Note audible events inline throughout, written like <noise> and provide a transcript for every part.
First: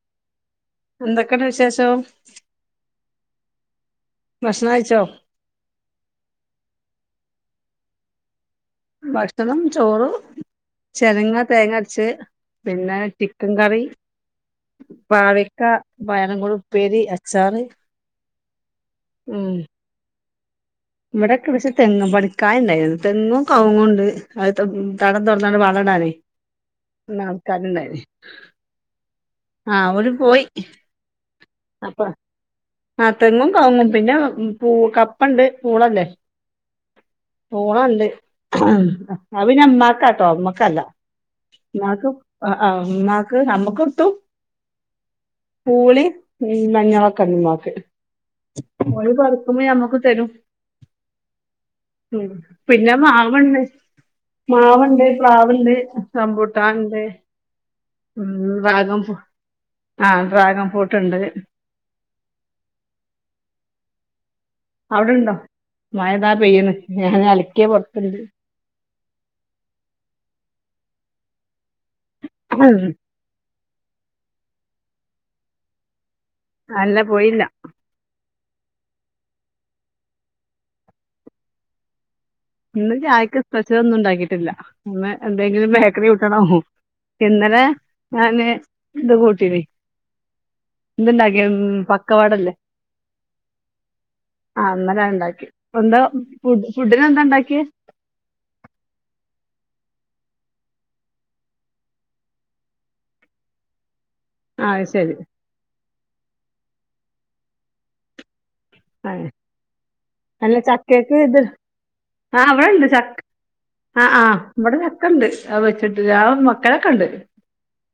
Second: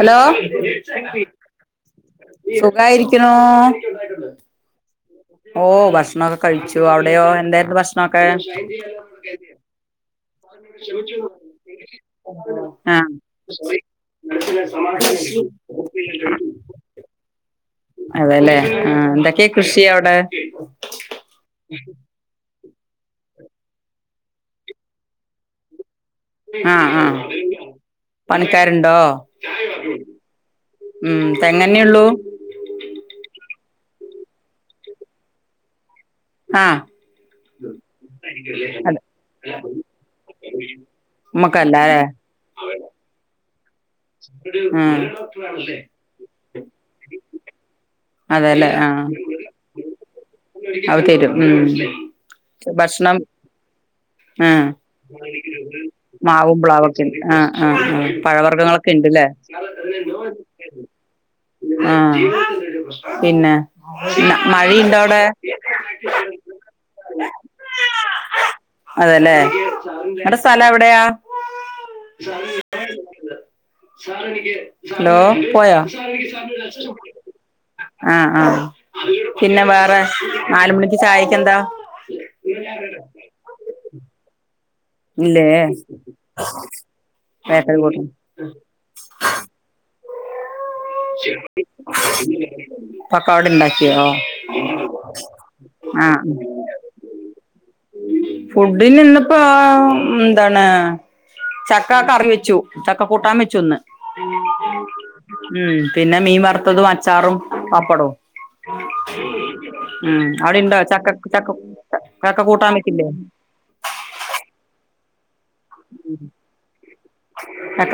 Hello എന്തൊക്കെണ്ട് വിശേഷം സുഖായിരിക്ക്‌ണോ? ഭഷണം കഴിച്ചോ? ഓ ഭക്ഷണൊക്കെ കഴിച്ചു അവിടെയോ എന്തായിരുന്നു ഭക്ഷണൊക്കെ? ഭക്ഷണം ചോറും ചെരങ്ങ തേങ്ങ അരച്ച്, പിന്നെ ആ ചിക്കൻ കറി. പാവയ്ക്ക വയനങ്ങളും ഉപ്പേരി അച്ചാറ്. അതല്ലേ ആ എന്തൊക്കെ ഉം കൃഷി അവിടെ? ഇവിടെ കൃഷി തെങ്ങും പടിക്ക കായ ഉണ്ടായിന് തെങ്ങും കവുങ്ങും ഉണ്ട് അത് തടം തോറന്നാണ്ട് വളം ഇടാനേ. ഹ ആ പണിക്കാരുണ്ടോ? ആ അവര് പോയി. അപ്പൊ തെങ്ങന്നെള്ളൂ? ആ തെങ്ങും കവ്ങ്ങും പിന്നെ പൂ കപ്പണ്ട് പൂളല്ലേ. ആ പൂളണ്ട്. അതെ അത് പിന്നെ ഉമ്മാക്കാട്ടോ അമ്മക്കല്ല. ഉമ്മക്കല്ല അല്ലേ ഉമ്മാക്ക് ആ ഉമ്മാക്ക് നമ്മുക്കിട്ടും ഉം പൂളീം ഉം മഞ്ഞളൊക്കെണ്ട് ഉമ്മാക്ക് അതെല്ലേ ഓല് പറിക്കുമ്മം ഞമ്മക്ക് തരും. അത് തരും ഉം ഉം പിന്നെ ഭക്ഷണം. മാവ്ണ്ട് ആ മാവ്ണ്ട് പ്ലാവ്ണ്ട് മാവും റംബൂട്ടാൻണ്ട് പ്ളാവൊക്കെണ്ട് ആ ആ ആ് ഉം ഡ്രാഗൺ പഴവർഗ്ഗങ്ങളൊക്കെണ്ട് ഫു ല്ലേ ആ ഡ്രാഗൺ ഫ്രൂട്ട്ണ്ട് ആ. പിന്നെ ന്ന മഴയിണ്ടോ അവിടെ? മഴ താ പെയ്യണ് ഞാൻ അലിക്കിയ പൊർത്ത്ണ്ട്. അതെല്ലേ നിങ്ങളുടെ സ്ഥലം എവിടെയാ? ഉം. ഹലോ പോയോ? അല്ല പോയില്ല. ആ ആ പിന്നെ വേറെ നാലുമണിക്ക് ചായക്ക് എന്താ? ഇന്ന് ചായക്ക് സ്പെഷ്യൽ ഒന്നും ഉണ്ടാക്കിട്ടില്ല ഇന്ന് ഇല്ലേ എന്തെങ്കിലും ബേക്കറി <unintelligible> ഇന്നലെ ബേക്കറി കൂട്ടും ഞാന് ഇത് കൂട്ടിയെടി. ഇതുണ്ടാക്കി ഉം പക്കവടല്ലേ പക്കവട ഉണ്ടാക്കിയോ ആ ഇന്നലെ അതണ്ടാക്കി. ഇന്ന് ആ ഫുഡ് ഫുഡിനെന്താ ണ്ടാക്കിയേ? ഫുഡിന് ഇന്ന്പ്പോ ന്താണ് ചക്ക കറി വെച്ചു ചക്ക കൂട്ടാൻ വെച്ചു ഇന്ന്. ആ അത് ശരി ഉം പിന്നെ മീൻ വറുത്തതും അച്ചാറും പപ്പടവും. ആ ഉം അല്ല അവിടെ ഇണ്ടോ ചക്ക ചക്കക്ക് ഇത് ചക്ക ചക്ക കൂട്ടാൻ വെച്ചില്ലേ ആഹ് ആഹ് ഇവിടെ ചക്കണ്ട് അത് വെച്ചിട്ട് ആ മക്കളൊക്കെ ഉണ്ട് <unintelligible>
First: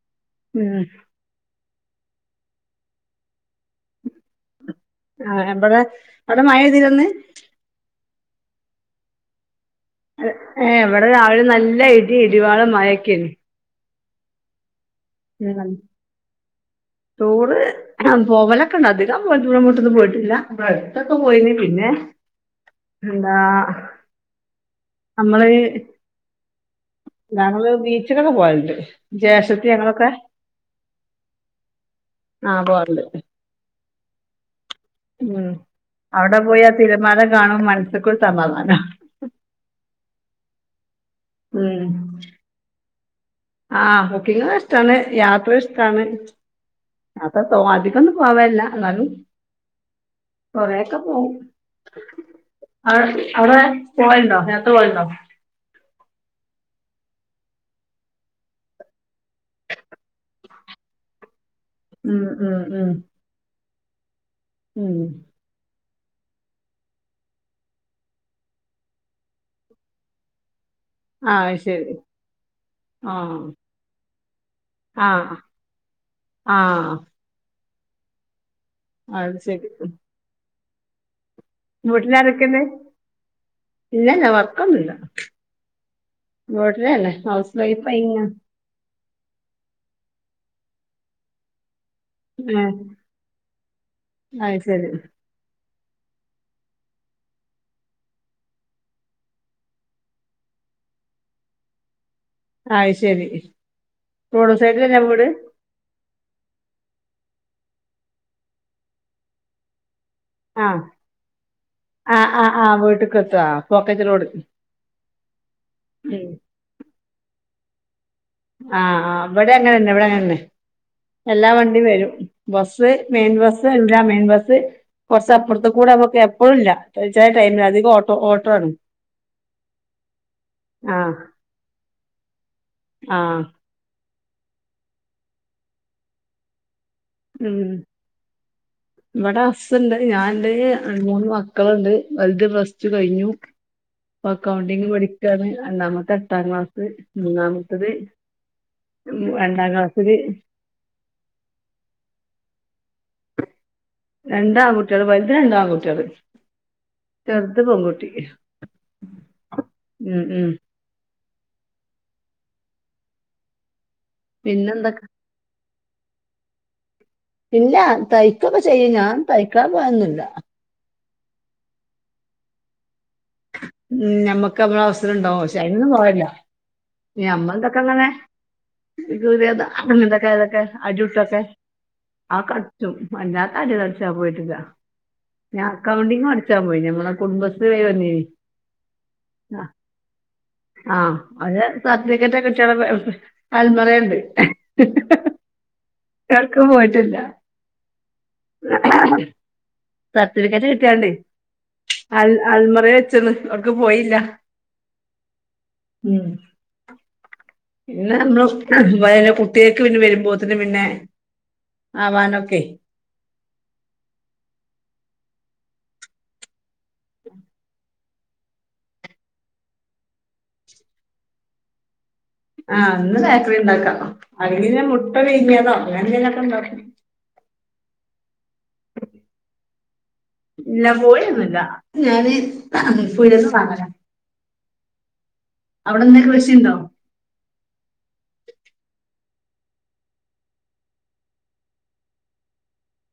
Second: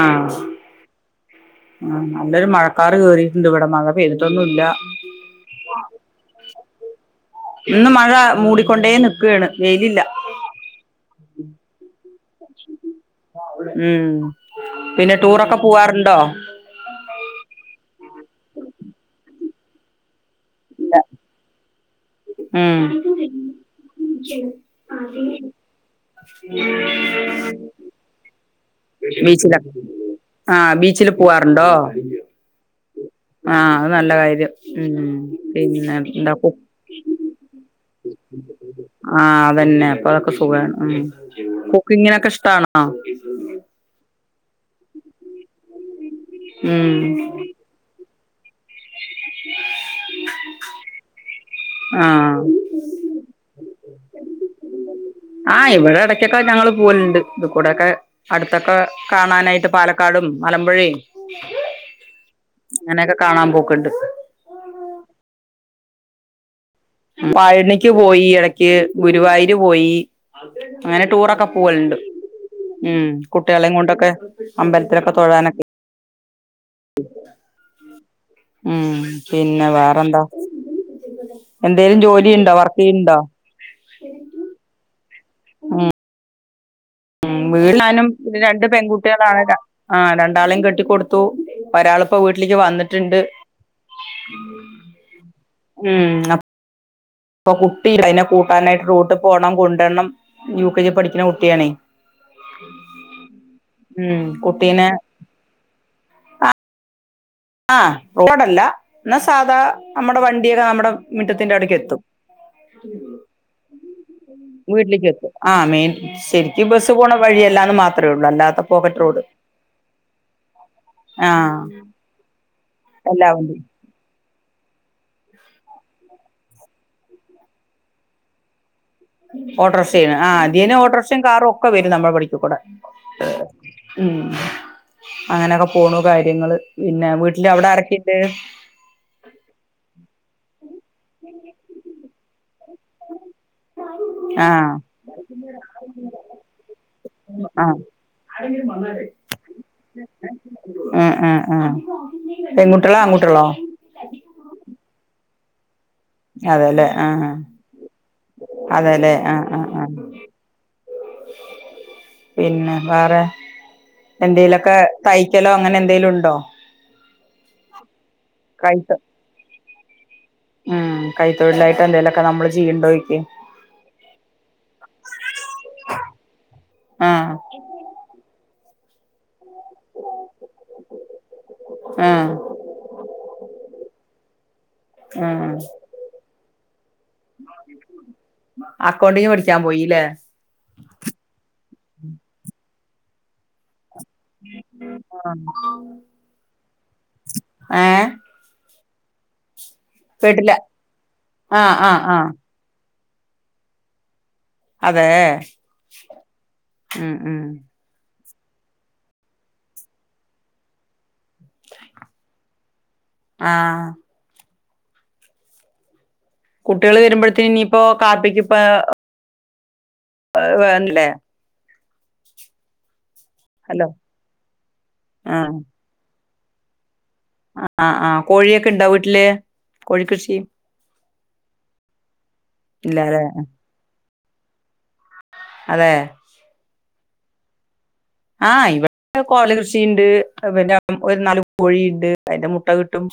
ആഹ് ഉം ആ നല്ലൊരു മഴക്കാറ് കേറിയിട്ടുണ്ട് ഇവിടെ മഴ പെയ്തിട്ടൊന്നും ഇല്ല അതിലൊന്ന് ഇന്ന് മഴ മൂടിക്കൊണ്ടേ നിക്കുകയാണ് ഏ എവിടെ രാവിലെ നല്ല ഇടി ഇടിവാളും മഴെക്കയാണ് ഉം പിന്നെ ടൂറൊക്കെ പോവാറുണ്ടോ ടൂർ പോവലൊക്കെണ്ട് അധികം ദൂരെങ്ങോട്ടും പോയിട്ടില്ല <unintelligible> പോയിന് പിന്നെ ഉം എന്താ നമ്മള് ഉം ഞങ്ങള് ബീച്ചിലൊക്കെ പോയണ്ട് ജ്യേഷ്ടത്തി ബീച്ചിലൊക്കെ ഞങ്ങളൊക്കെ ആഹ് ബീച്ചില് പോവാറുണ്ടോ ആഹ് പോവാറുണ്ട് ആഹ് അത് നല്ല കാര്യം ഉം പിന്നെ എന്താ അവിടെ കു പോയാ തിരമാല കാണും മനസൊക്കെ സമാധാന ആഹ് അതന്നെ അപ്പ അതൊക്കെ സുഖമാണ് ഉം കുക്കിങ്ങിനൊക്കെ ഇഷ്ടാണോ ആഹ് കുക്കിങ് ഇഷ്ടാണ് യാത്ര ഇഷ്ടാണ് ഉം അത്ര <unintelligible> പോവല്ല എന്നാലും കൊറേക്ക പോകും ആഹ് അവിടെ പോവലുണ്ടോ യാത്ര പോവലുണ്ടോ? ആഹ് ഇവിടെ ഇടക്കൊക്കെ ഞങ്ങള് പോവലുണ്ട് ഇത് കൂടൊക്കെ അടുത്തൊക്കെ കാണാനായിട്ട് പാലക്കാടും മലമ്പുഴയും ഉം ഉം ഉം അങ്ങനെയൊക്കെ കാണാൻ പോക്കണ്ട് ഉം പഴനിക്ക് പോയി ഇടക്ക് ഗുരുവായൂര് പോയി അങ്ങനെ ആ ടൂറൊക്കെ അത് ശരി പോവലുണ്ട് ഉം ആ കുട്ടികളെയും കൊണ്ടൊക്കെ ആ അമ്പലത്തിലൊക്കെ തൊഴാനൊക്കെ ആ ഉം അത് ശരി പിന്നെ വേറെന്താ എന്തേലും ജോലിയുണ്ടോ വീട്ടിലാരൊക്കെയുണ്ട് വർക്ക് ചെയ്യണുണ്ടോ ഇല്ലല്ല വർക്കൊന്നുമില്ല ഉം <unintelligible> ഉം ഹൗസ് വീട് വൈഫ് ഞാനും ഇങ്ങനെ രണ്ട് പെൺകുട്ടികളാണ് ആ രണ്ടാളേം കെട്ടിക്കൊടുത്തു ഒരാളിപ്പോ വീട്ടിലേക്ക് ഏ വന്നിട്ടുണ്ട് അത് ശരി ഉം അഹ് ഇപ്പൊ കുട്ടി അതിനെ കൂട്ടാനായിട്ട് റൂട്ടിൽ പോകണം കൊണ്ടുവരണം യു കെ ജി പഠിക്കുന്ന കുട്ടിയാണേ അയിശെരി റോഡ് സൈഡിൽ അല്ലേ വീട് ആഹ് ആഹ് റോഡല്ല എന്നാ സാധാ നമ്മുടെ വണ്ടിയൊക്കെ ആ നമ്മുടെ മുറ്റത്തിന്റെ അവിടക്ക് എത്തും ആ ആ ആ വീട്ടിക്ക് എത്തുക പോക്കറ്റ് റോഡ് വീട്ടിലേക്ക് എത്തും ആ മെയിൻ ഉം. ശരിക്ക് ബസ്സ് പോണ വഴിയല്ലാന്ന് മാത്രം ആഹ് ആ ഇവിടെ അങ്ങനന്നെ ഇവിടെ അങ്ങനന്നെ ആ എല്ലാ വണ്ടിം വെരും ബസ്സ് എല്ലാ മെയിൻ വണ്ടിയും ബസ് എല്ലാ മെയിൻ ബസ് കൊറച്ചപ്പുറത്ത് കൂട നമ്മക്ക് എപ്പഴുല്ല ഒരുച്ചായി ടൈമിൽ അധികം ഓട്ടോ ഓട്ടോ ആണ് ഓട്രിഷ ആണ് അധീനം ഓഡ്രറക്ഷയും കാറൊക്കെവെരും നമ്മൾ പഠിക്കകൂടെ ആഹ് അങ്ങനെയൊക്കെ പോണു കാര്യങ്ങള് പിന്നെ വീട്ടില് ഉം അവിടെ ആരക്കിണ്ട് ഇവിടെ ഹസ്സുണ്ട് ഞാൻന്റെ മൂന്ന് മക്കളുണ്ട് വലുത് പ്ലസ്ടു കഴിഞ്ഞു അപ്പൊ ആ അക്കൗണ്ടിങ് പഠിക്കാണ് രണ്ടാമത്തെ എട്ടാം ക്ലാസ് മൂന്നാമത്തത് ഉം രണ്ടാം ക്ലാസ്സില് ആഹ് ആഹ് ആ പെൺകുട്ടികളാ ആൺകുട്ടികളാ രണ്ടാ ആൺകുട്ടികൾ പോയ വെറുതെ രണ്ടാ അതെല്ലേ ആഹ് പെൺകുട്ടി അതെല്ലെ ആഹ് ആഹ് ആ ഉം ഉം പിന്നെ വേറെ എന്തേലൊക്കെ പിന്നെന്തൊക്കെ തയ്ക്കലോ അങ്ങനെ എന്തേലുണ്ടോ ഇല്ല തയ്ക്കക്ക ചെയ്യും ഞാൻ തയ്ക്കാൻ പോയന്നില്ല ഉം കൈ തൊഴിലായിട്ട് എന്തേലൊക്കെ നമ്മള് ചെയ്യണ്ടോയ്ക്ക് ഉം ഞമ്മക്ക് ന ആഹ് അമ്മ എന്തൊക്കെ അങ്ങനെ അങ്ങെന്തൊക്കെ ഇതൊക്കെ അടിട്ടക്കെ ആഹ് ആ കളിച്ചും അഞ്ഞാത്തല് കളിച്ചാ പോയിട്ടതാ ആഹ് ഞാൻ അക്കൗണ്ടിങ്ങ് പടിച്ചാൻ പോയി ഞമ്മളെ കുടുംബശ്രീ ക വന്നീന് അക്കൗണ്ടിന്ന് പഠിച്ചാൻ പോയില്ലേ സർട്ടിഫിക്കേറ്റ് കുട്ടികള അൽമറയണ്ട് ഉ ആഹ് എട്ക്കും പോയിട്ടില്ല കേട്ടില്ല സർട്ടിഫിക്കേറ്റ് കിട്ടിയാണ്ട് ആഹ് ആഹ് അ ആഹ് അൽമറ വെ അവർക്ക് പോയില്ല അതെ ഉം ഉം പിന്ന നമ്മളൊക്കെ കുട്ടികൾക്ക് പിന്നെ വരുമ്പോത്തേന് പിന്നെ ആവാനൊക്കെ ആഹ് കുട്ടികൾ വരുമ്പോഴ്ത്തേന് ഇനിയിപ്പോ കാപ്പിക്ക് ഇപ്പ വന്നില്ലേ ആഹ് അന്ന് ബേക്കറി ഹലോ ഇണ്ടാക്കാം അല്ലകിൽ ഞാൻ മുട്ട പുഴുങ്ങിയതോ അങ്ങനെന്തെങ്കിലൊക്കെ ഇണ്ടാക്കും ആ ആ് കോഴിയൊക്കെ ഇണ്ടാവോ വീട്ടില് കോഴിക്കൃഷി ഇല്ല പോയൊന്നുല്ല ഞാന് ഇല്ലാല്ലേ പുരുന്ന സാധന അതെ അവിടെന്നാ കൃഷിയുണ്ടോ ആഹ് ഇവ കോല കൃഷിയണ്ട് പിന്നെ ഒരു നാല് കോഴിയുണ്ട് അതിന്റെ മുട്ട കിട്ടും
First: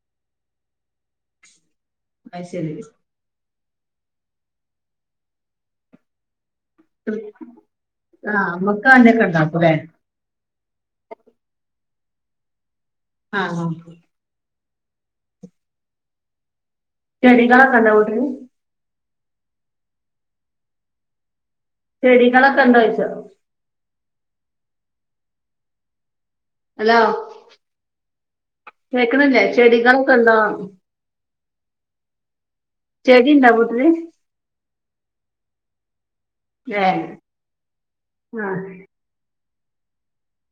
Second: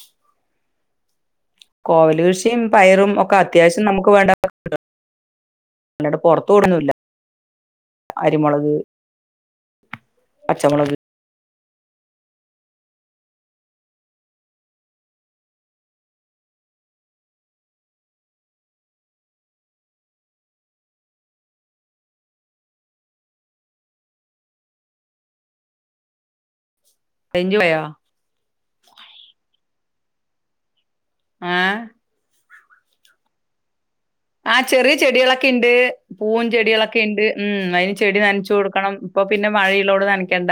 കോവല് അത് കൃഷിയും ശരി പയറും ഒക്കെ അത്യാവശ്യം നമുക്ക് വേണ്ട കിട്ടും അല്ലാഠ പൊറത്ത് തോടുന്നുല്ല ആ അരിമുളക് മക്ക അതിനൊക്കെ ഉണ്ടാക്കൂല്ലേ പച്ചമുളക് ആഹ് ആ ചെറിയ കാക്കന്റ വീട്ടില് ചെടികളൊക്കെ ഇണ്ടോഴിച്ചോ <unintelligible> കേക്കണില്ലേ ചെടികളൊക്കെണ്ടോ ആ ചെടിണ്ടാ വീട്ടില് ആ ചെറിയ ചെടികളൊക്കെ ഇണ്ട്. പൂവും ഏ ചെടികളൊക്കെ ഇണ്ട്. ഉം അതിന് ചെടി നനച്ചു കൊടുക്കണം ഇപ്പൊ. പിന്നെ മഴയിലോട് നനക്കേണ്ട.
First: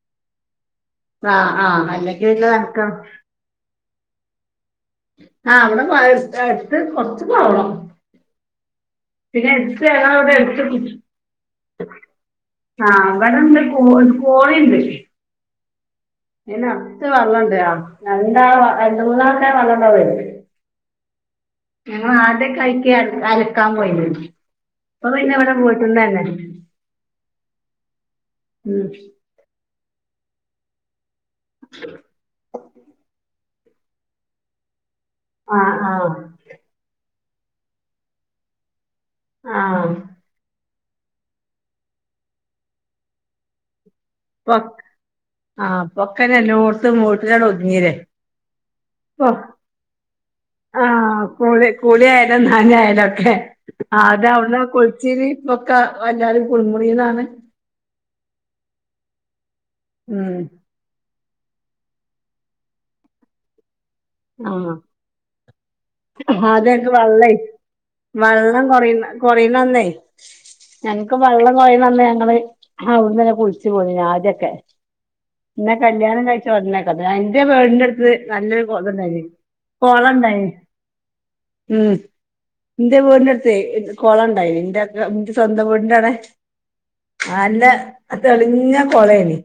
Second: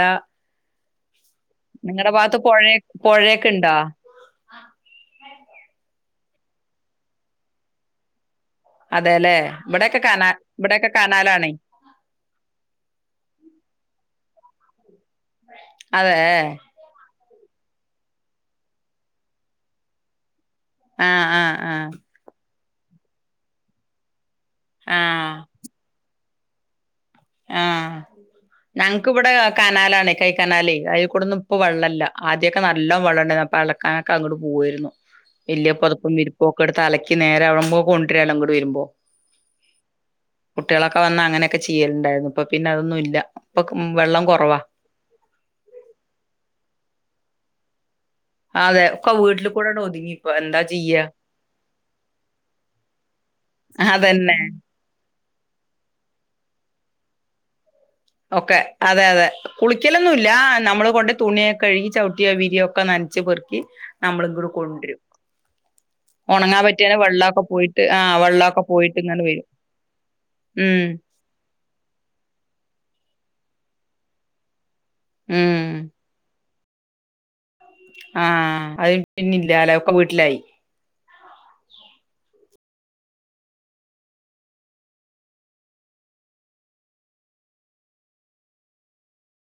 ആ ആ ആ നിങ്ങളടെ അല്ലെങ്കിൽ ഭാഗത്ത് പിന്നെ പുഴയ നടക്കാം പൊഴേക്ക ഇണ്ടാ? ആ അവിടെ <unintelligible> കൊറച്ച് പോണം. അതെ അല്ലേ പിന്നെ എടുത്ത് ഇവിടെയൊക്കെ ആ കനാ അവിടെ ഇവിടെയൊക്കെ എടുത്ത് കനാലാണേ ആഹ <unintelligible> കോ കോഴിണ്ട്. അതെ നടത്ത് വെള്ളണ്ട ആ ആ <unintelligible> ആ അത് <unintelligible> <unintelligible> പോയി ആ അപ്പ പിന്നെ അവിടെ പോയിട്ടുണ്ട വന്നെ. ആഹ ഉം ഞങ്ങക്കിവിടെ കനാലാണ് കൈ കനാല് അ <unintelligible> ടെന്നുപ്പോ വെള്ളല്ല. ആദ്യക്കെ നല്ല വെള്ളണ്ടായിരുന്നു അപ്പോ അലക്കാനൊക്കെ അങ്ങോട്ട് പോവോയിരുന്നു. ഇല്ല ആഹ് ആഹ് പൊതൊപ്പും വിരിപ്പൊക്കെ എടുത്ത് അലക്കി നേരാ വ്മ്പ കൊണ്ടുരാ ഇങ്ങടുവരുമ്പോ. ആഹ കുട്ടികളൊക്കെ വന്ന അങ്ങനെയൊക്കെ ചെയ്യലുണ്ടായിരുന്നു. ഇപ്പ പിന്ന അതൊന്നും ഇല്ല. ഇപ്പൊ ഉം വെള്ളം പ്പോ കുറവാ ആ പ്പൊ ക്കെ ങ്ങനെ <unintelligible> ഒതുങ്ങീലെ. അതെ ഒക്ക വീട്ടില് കൂടെ ഒതുങ്ങിക്കു എന്താ ചെയ്യ. ആഹ് കുളി കുളി ആയാലും നന ആയാലും ഒക്കെ. ആ അതന്നെ ആദ്യവ്ട്ന്നാ കുളിച്ചീനി ഇപ്പോക്കെ എല്ലാരും കുൾമുറീന്നാണ് ഒക്കെ അതെ അതെ കുളിക്കലൊന്നുല്ല ഉം നമ്മൾ കൊണ്ട് തുണിയൊക്കെ കഴുകി, ചവിട്ടിയ വിരിയ ഒക്കെ നനച്ച് പെറുക്കി നമ്മളി ഇങ്ങോട് കൊണ്ടുവരും. ആ ഉണങ്ങാൻ അതെ പറ്റിയ വള്ളേ വെള്ളമൊക്കെ പോയിട്ട് ആ വെള്ളമൊക്കെ വള്ളം കൊറീ പോയിട്ട് ഇങ്ങനെ വരും കൊറിന്നനെ ഉം ഞങ്ങക്ക് വള്ളം വരിണന്ന് ഞങ്ങള് അവട്ന്നാ കുളിച്ചു പോരും ആദ്യൊക്കെ. ന്നെ ഉം കല്യാണം കഴിച്ച ഉടനെക്കെ എന്റെ വീടിന്റട്ത്ത് നല്ലൊരു ആഹ് അത് കൊളംണ്ടായിനി, പിന്നില്ലാലോ ഒക്കെ കൊളം വീട്ടിലായി ഇണ്ടായിനി. മ്മ്ഹ് ന്റെ വീടിന്റെ അടുത്ത് കൊളം ഉണ്ടായിനി. ന്റെ ഒക്ക ന്റെ സ്വന്തം വീടിന്റണെ. <unintelligible> തെളിഞ്ഞ കോളേനി.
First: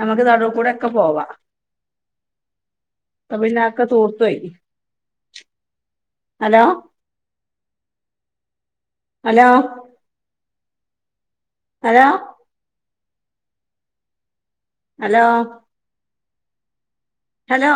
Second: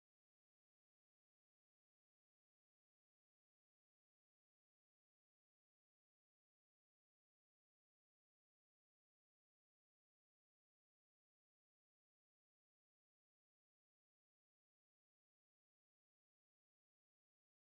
നമുക്ക് നടൂകുടൊക്കെ ഒക്കെ പോവാ. അ പിന്നെതൊക്കെ തൂർതോയി. Hello hello hello hello hello